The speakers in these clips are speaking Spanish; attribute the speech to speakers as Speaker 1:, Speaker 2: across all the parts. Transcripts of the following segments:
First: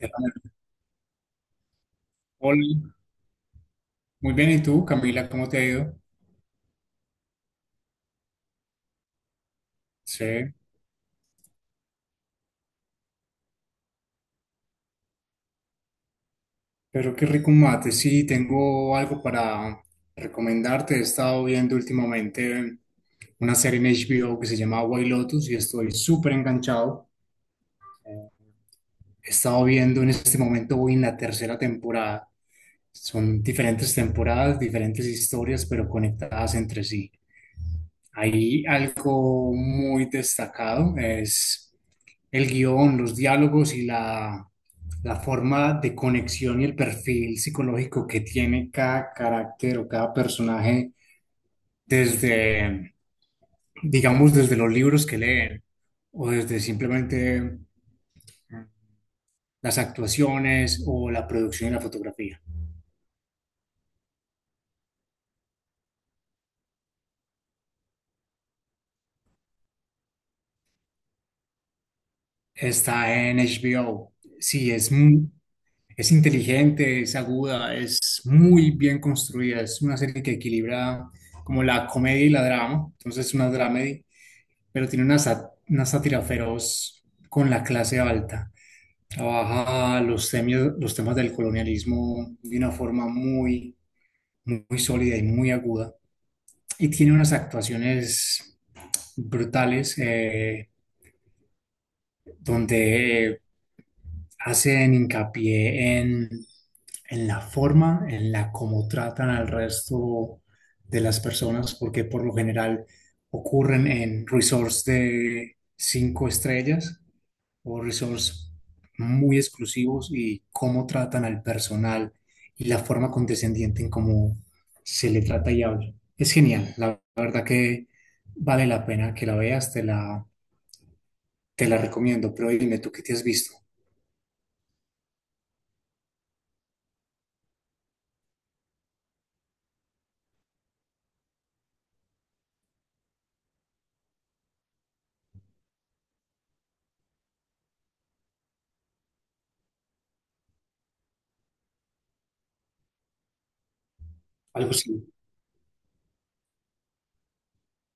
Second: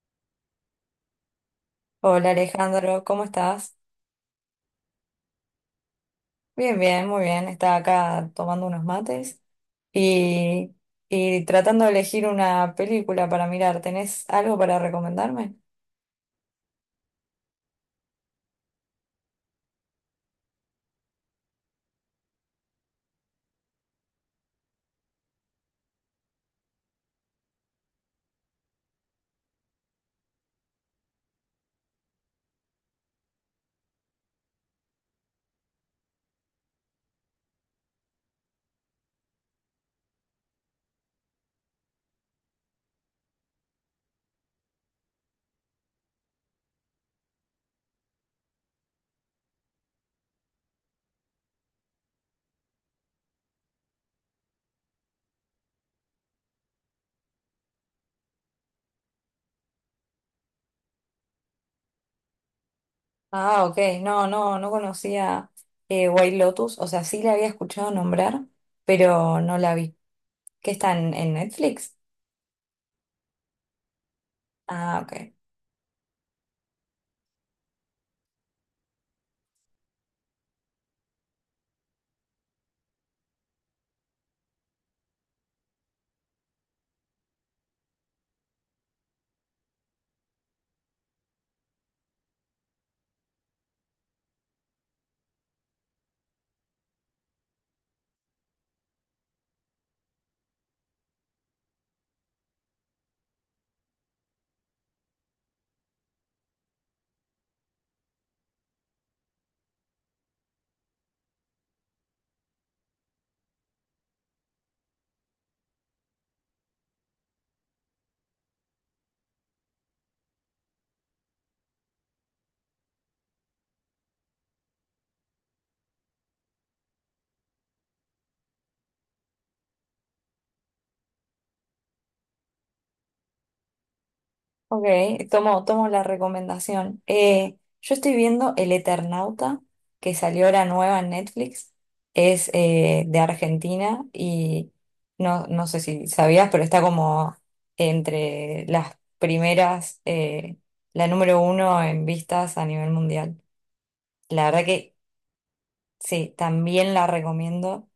Speaker 1: Eh,
Speaker 2: Hola
Speaker 1: Hola,
Speaker 2: Alejandro, ¿cómo estás?
Speaker 1: muy bien, ¿y tú, Camila? ¿Cómo te ha ido?
Speaker 2: Bien, bien, muy bien. Estaba acá tomando unos mates
Speaker 1: Sí,
Speaker 2: y, y tratando de elegir una película para mirar. ¿Tenés algo para recomendarme?
Speaker 1: pero qué rico un mate. Sí, tengo algo para recomendarte. He estado viendo últimamente una serie en HBO que se llama White Lotus y estoy súper enganchado. He estado viendo en este momento, voy en la tercera temporada. Son diferentes temporadas, diferentes historias, pero conectadas entre sí. Hay algo muy destacado, es el guión, los diálogos y la forma de conexión y el perfil psicológico que tiene cada carácter o cada personaje desde, digamos, desde los libros que leen o desde simplemente las actuaciones o la producción y la fotografía.
Speaker 2: Ah, ok. No, no, conocía White Lotus. O sea, sí la había escuchado nombrar, pero no la vi. ¿Qué está en Netflix?
Speaker 1: Está en HBO. Sí, es,
Speaker 2: Ah, ok.
Speaker 1: es inteligente, es aguda, es muy bien construida. Es una serie que equilibra como la comedia y la drama. Entonces es una dramedy, pero tiene una, una sátira feroz con la clase alta. Trabaja los temas del colonialismo de una forma muy sólida y muy aguda. Y tiene unas actuaciones brutales, donde hacen hincapié en la forma en la como tratan al resto de las personas, porque por lo general ocurren en resorts de cinco estrellas o resorts muy exclusivos y cómo tratan al personal y la forma condescendiente en cómo se le trata y habla. Es genial, la verdad que vale la pena que la veas, te la recomiendo, pero dime tú qué te has visto,
Speaker 2: Ok, tomo la recomendación. Yo estoy viendo El Eternauta, que salió ahora nueva en Netflix. Es de Argentina y no, no sé si sabías, pero está como entre las primeras, la número uno en vistas a nivel mundial. La verdad
Speaker 1: algo
Speaker 2: que
Speaker 1: similar.
Speaker 2: sí, también la recomiendo.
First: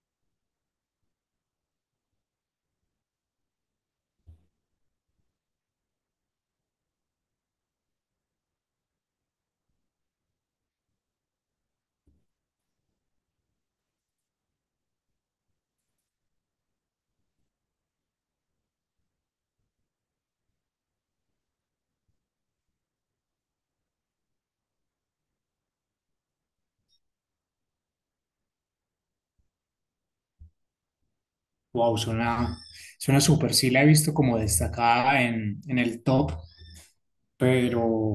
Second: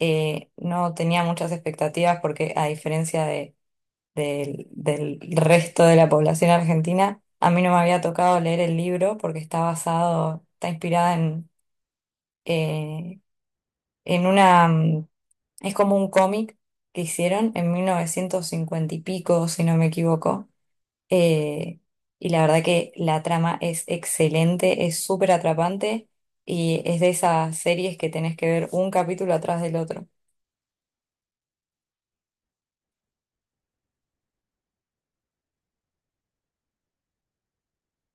Speaker 2: No tenía muchas expectativas porque a diferencia de del resto de la población argentina. A mí no me había tocado leer el libro porque está basado, está inspirada eh, en una, es como un cómic que hicieron en 1950 y pico, si no me equivoco. Eh, y la verdad que la trama es excelente, es súper atrapante y es de esas series que tenés que ver un capítulo atrás del otro.
Speaker 1: Wow, suena súper. Sí la he visto como destacada en el top, pero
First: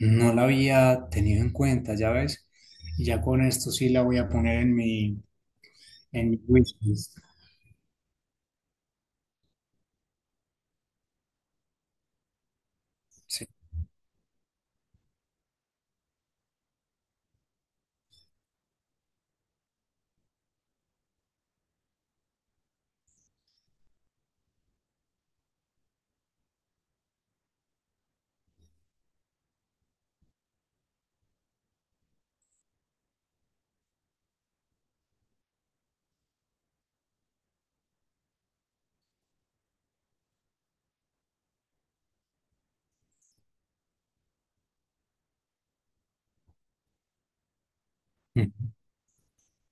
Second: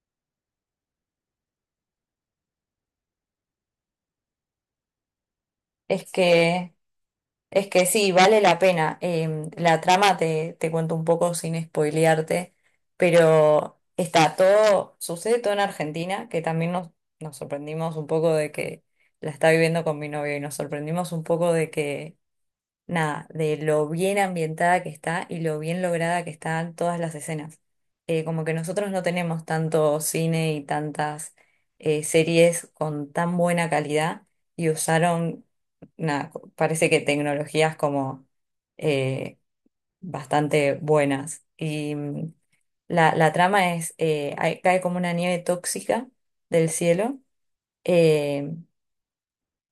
Speaker 1: no la había tenido en cuenta, ya ves. Y ya con esto sí la voy a poner en
Speaker 2: Es
Speaker 1: en mi
Speaker 2: que...
Speaker 1: wishlist.
Speaker 2: Es que sí, vale la pena. La trama te cuento un poco sin spoilearte,
Speaker 1: Sí.
Speaker 2: pero está todo, sucede todo en Argentina, que también nos sorprendimos un poco de que la está viviendo con mi novio y nos sorprendimos un poco de que nada, de lo bien ambientada que está y lo bien lograda que están todas las escenas. Como que nosotros no tenemos tanto cine y tantas series con tan buena calidad y usaron, nada, parece que tecnologías como eh, bastante buenas. Y la trama es, cae como una nieve tóxica del cielo. eh,
Speaker 1: Mm.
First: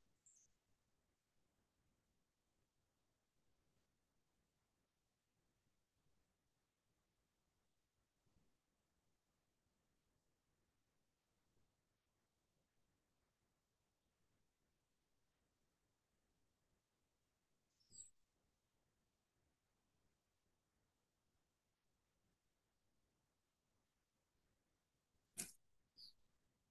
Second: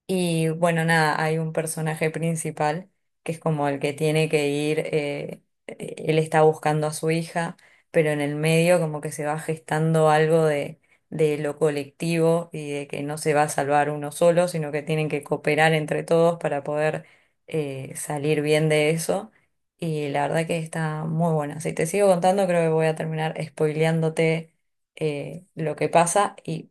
Speaker 2: y bueno, nada, hay un personaje principal que es como el que tiene que ir, él está buscando a su hija, pero en el medio como que se va gestando algo de lo colectivo y de que no se va a salvar uno solo, sino que tienen que cooperar entre todos para poder salir bien de eso. Y la verdad que está muy buena. Si te sigo contando, creo que voy a terminar spoileándote lo que pasa y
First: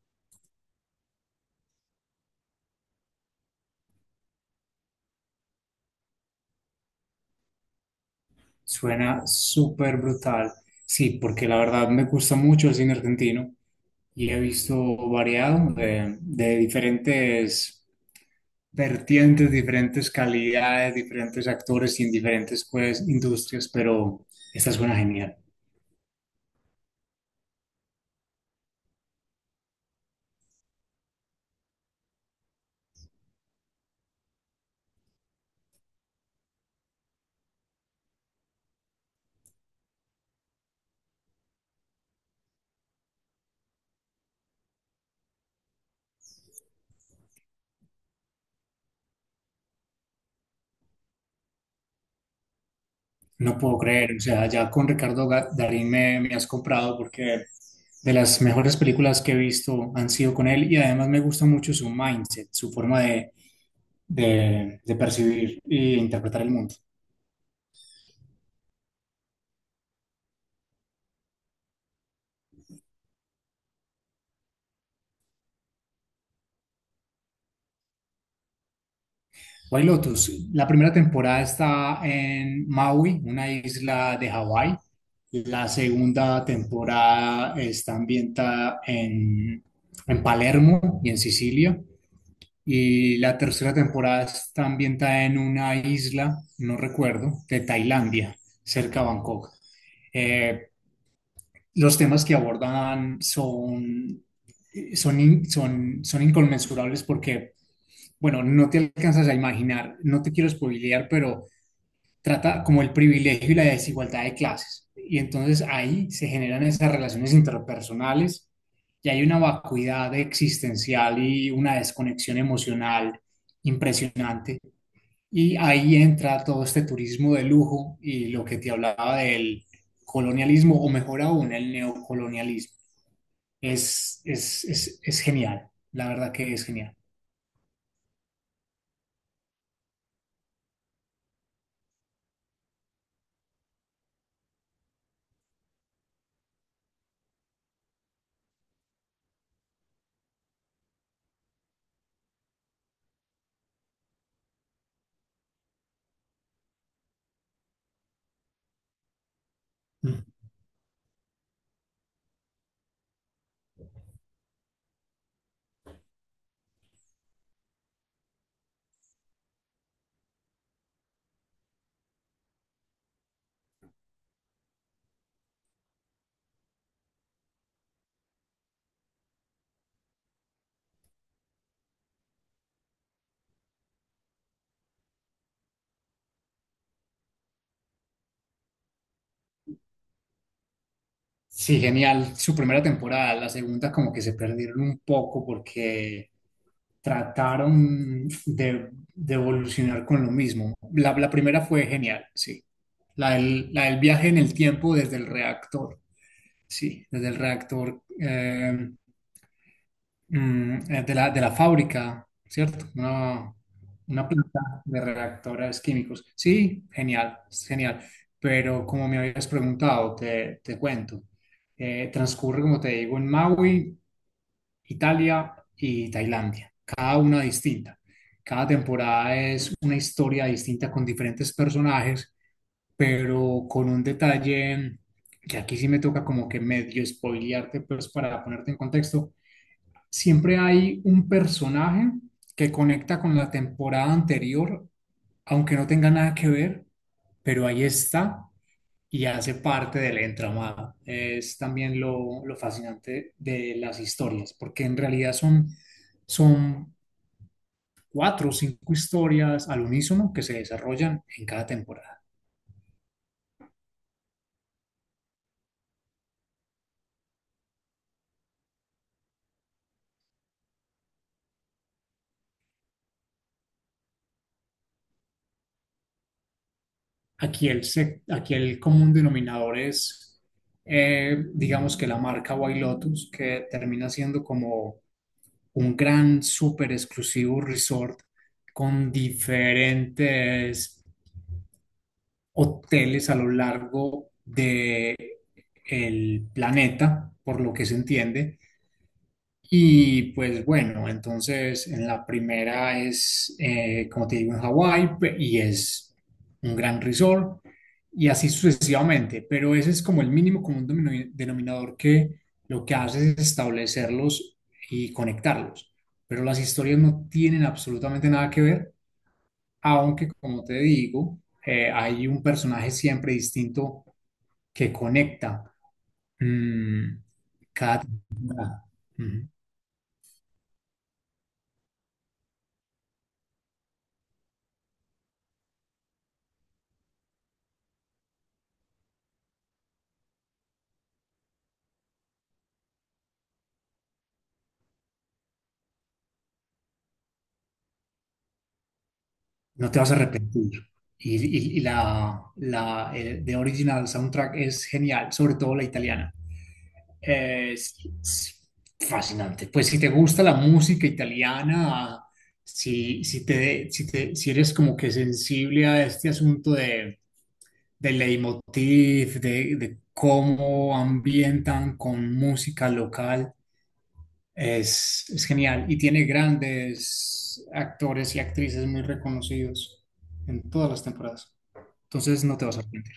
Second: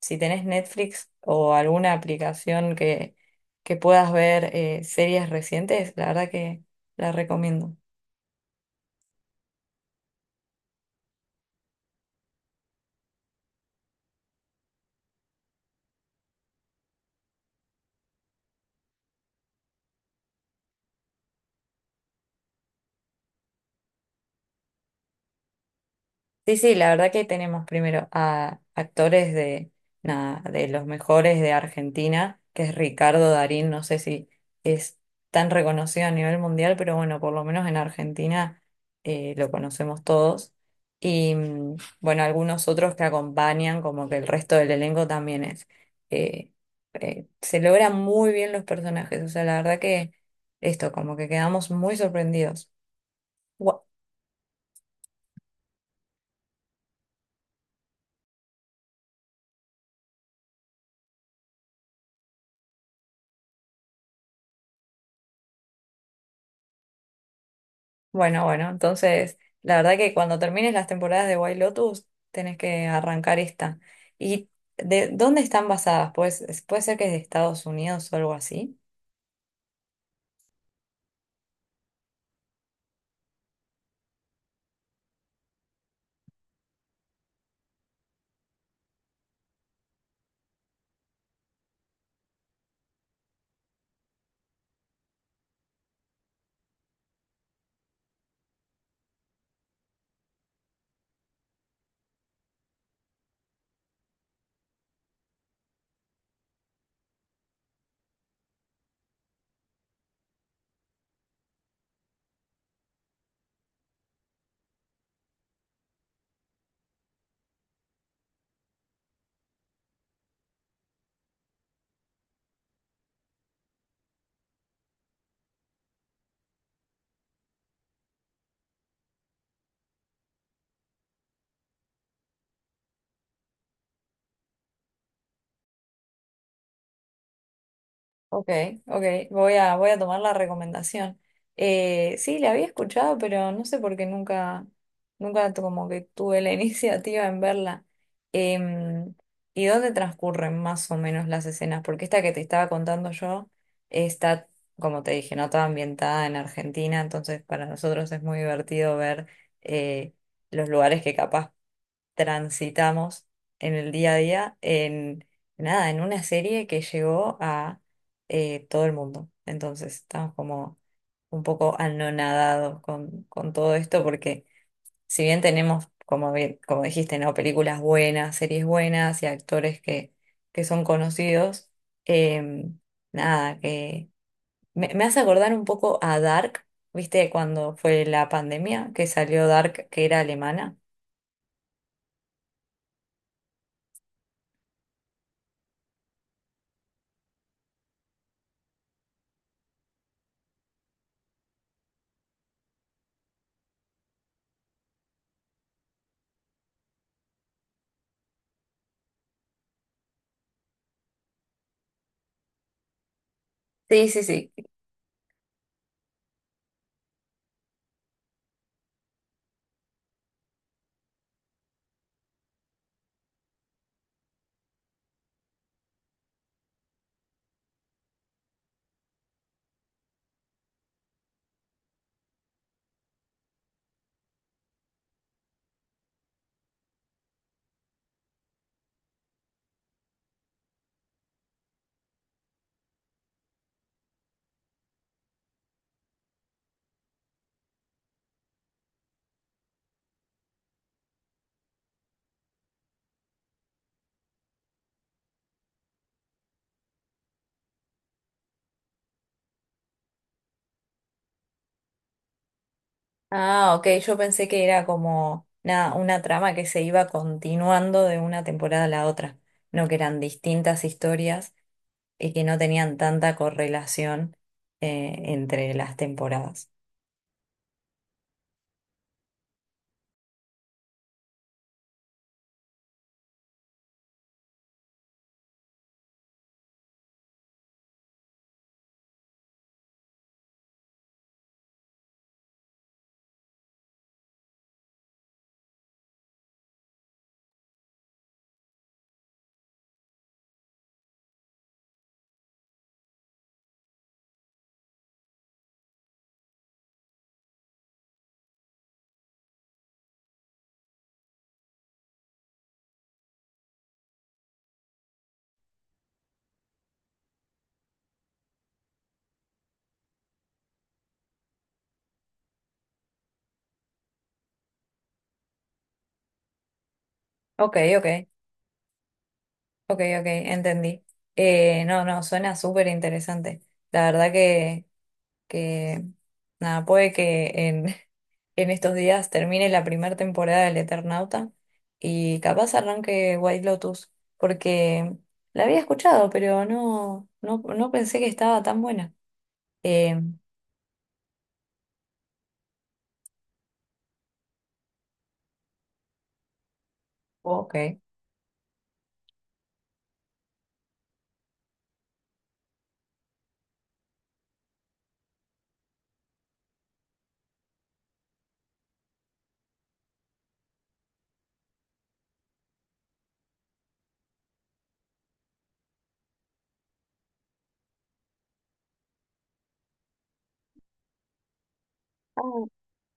Speaker 2: si tenés Netflix o alguna aplicación que puedas ver series recientes, la verdad que la recomiendo.
Speaker 1: Suena súper brutal. Sí, porque la verdad me gusta mucho el cine argentino y he visto variado de diferentes vertientes, diferentes calidades, diferentes actores y en diferentes pues, industrias, pero esta suena genial.
Speaker 2: Sí, sí, la verdad que tenemos primero a actores de, nada, de los mejores de Argentina, que es Ricardo Darín, no sé si es tan reconocido a nivel mundial, pero bueno, por lo menos en Argentina lo conocemos todos. Y bueno, algunos otros que acompañan, como que el resto del elenco también es. eh, Se logran muy bien los personajes, o sea, la verdad que esto, como que quedamos muy sorprendidos.
Speaker 1: No puedo creer, o sea, ya con Ricardo Darín me has comprado porque de las mejores películas que he visto han sido con él y además me gusta mucho su mindset, su forma de percibir e interpretar el mundo.
Speaker 2: Bueno, bueno, entonces la verdad que cuando termines las temporadas de White Lotus tenés que arrancar esta. ¿Y de dónde están basadas? Pues, puede ser que es de Estados Unidos o algo así.
Speaker 1: White Lotus, la primera temporada está en Maui, una isla de Hawái. La segunda temporada está ambientada en Palermo y en Sicilia. Y la tercera temporada está ambientada en una isla, no recuerdo, de Tailandia, cerca de Bangkok. Eh, los temas que abordan son inconmensurables porque, bueno, no te alcanzas a imaginar, no te quiero spoilear, pero trata como el privilegio y la desigualdad de clases. Y entonces ahí se generan esas relaciones interpersonales y hay una vacuidad existencial y una desconexión emocional impresionante. Y ahí entra todo este turismo de lujo y lo que te hablaba del colonialismo, o mejor aún, el neocolonialismo. Es, genial, la verdad que es genial.
Speaker 2: Ok, ok, voy a tomar la recomendación. Sí, la había escuchado, pero no sé por qué nunca como que tuve la iniciativa en verla. Em, ¿Y dónde transcurren más o menos las escenas? Porque esta que te estaba contando yo está, como te dije, no toda ambientada en Argentina, entonces para nosotros es muy divertido ver eh,
Speaker 1: Mm.
Speaker 2: los lugares que capaz transitamos en el día a día en nada, en una serie que llegó a todo el mundo. Entonces estamos como un poco anonadados con todo esto porque si bien tenemos, como, como dijiste, ¿no? Películas buenas, series buenas y actores que son conocidos, eh, nada, que me hace acordar un poco a Dark. ¿Viste cuando fue la pandemia que salió Dark, que era alemana?
Speaker 1: Sí, genial. Su primera temporada, la segunda como que se perdieron un poco porque trataron de evolucionar con lo mismo. La primera fue genial, sí. La del viaje en el tiempo desde el reactor, sí, desde el reactor, de la fábrica, ¿cierto?
Speaker 2: Sí, sí,
Speaker 1: Una
Speaker 2: sí.
Speaker 1: planta de reactores químicos. Sí, genial, genial. Pero como me habías preguntado, te cuento. Transcurre, como te digo, en Maui, Italia y Tailandia, cada una distinta. Cada temporada es una historia distinta con diferentes personajes, pero con un detalle que aquí sí me toca como que medio spoilearte, pues para ponerte en contexto. Siempre hay un personaje que conecta con la temporada anterior, aunque no tenga nada que ver, pero ahí está y hace parte del entramado. Es también lo fascinante de las historias, porque en realidad son cuatro o cinco historias al unísono que se desarrollan en cada temporada.
Speaker 2: Ah, ok, yo pensé que era como una trama que se iba continuando de una temporada a la otra, no que eran distintas historias y que no tenían tanta correlación entre las temporadas.
Speaker 1: Aquí aquí el común denominador es, digamos que la marca White Lotus, que termina siendo como un gran, súper exclusivo resort con diferentes hoteles a lo largo de el planeta, por lo que se entiende. Y pues bueno, entonces en la primera es, como te digo, en Hawái y es un gran resort y así sucesivamente. Pero ese es como el mínimo común denominador que lo que hace es establecerlos y conectarlos. Pero las historias no tienen absolutamente nada que ver aunque, como te digo, hay un personaje siempre distinto que conecta mm,
Speaker 2: Ok,
Speaker 1: cada
Speaker 2: ok,
Speaker 1: temporada. Ujú.
Speaker 2: ok, ok, entendí. No, no, suena súper interesante. La verdad que nada, puede que en, en estos días termine la primera temporada del Eternauta y capaz arranque White Lotus, porque la había escuchado, pero no, no, no pensé que estaba tan buena.
Speaker 1: No te vas a
Speaker 2: Eh,
Speaker 1: arrepentir. Y, y la The Original Soundtrack es genial, sobre todo la italiana. Eh,
Speaker 2: ok.
Speaker 1: Es, es fascinante. Pues si te gusta la música italiana, si eres como que sensible a este asunto de leitmotiv, de cómo ambientan con música local. Es genial y tiene grandes actores y actrices muy reconocidos en todas las temporadas. Entonces no te
Speaker 2: Ah,
Speaker 1: vas a arrepentir.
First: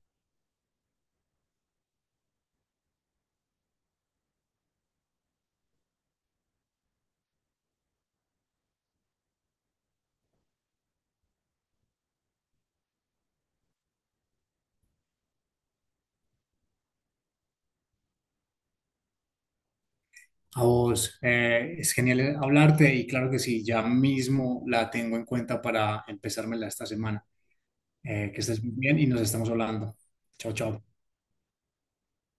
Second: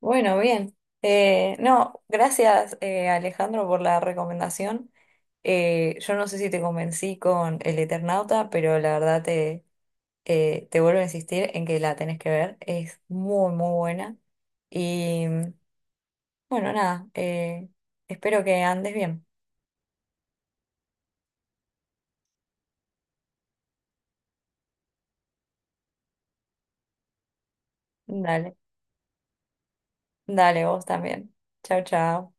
Speaker 2: bueno, bien. No, gracias Alejandro por la recomendación. Yo no sé si te convencí con el Eternauta, pero la verdad te vuelvo a insistir en que la tenés que ver, es muy, muy buena. Y bueno, nada, espero que andes bien.
Speaker 1: A vos, es genial hablarte y claro que sí, ya mismo la tengo en cuenta para empezármela esta semana. Que
Speaker 2: Dale,
Speaker 1: estés muy bien y nos estamos hablando. Chao,
Speaker 2: dale
Speaker 1: chao.
Speaker 2: vos también. Chao, chao.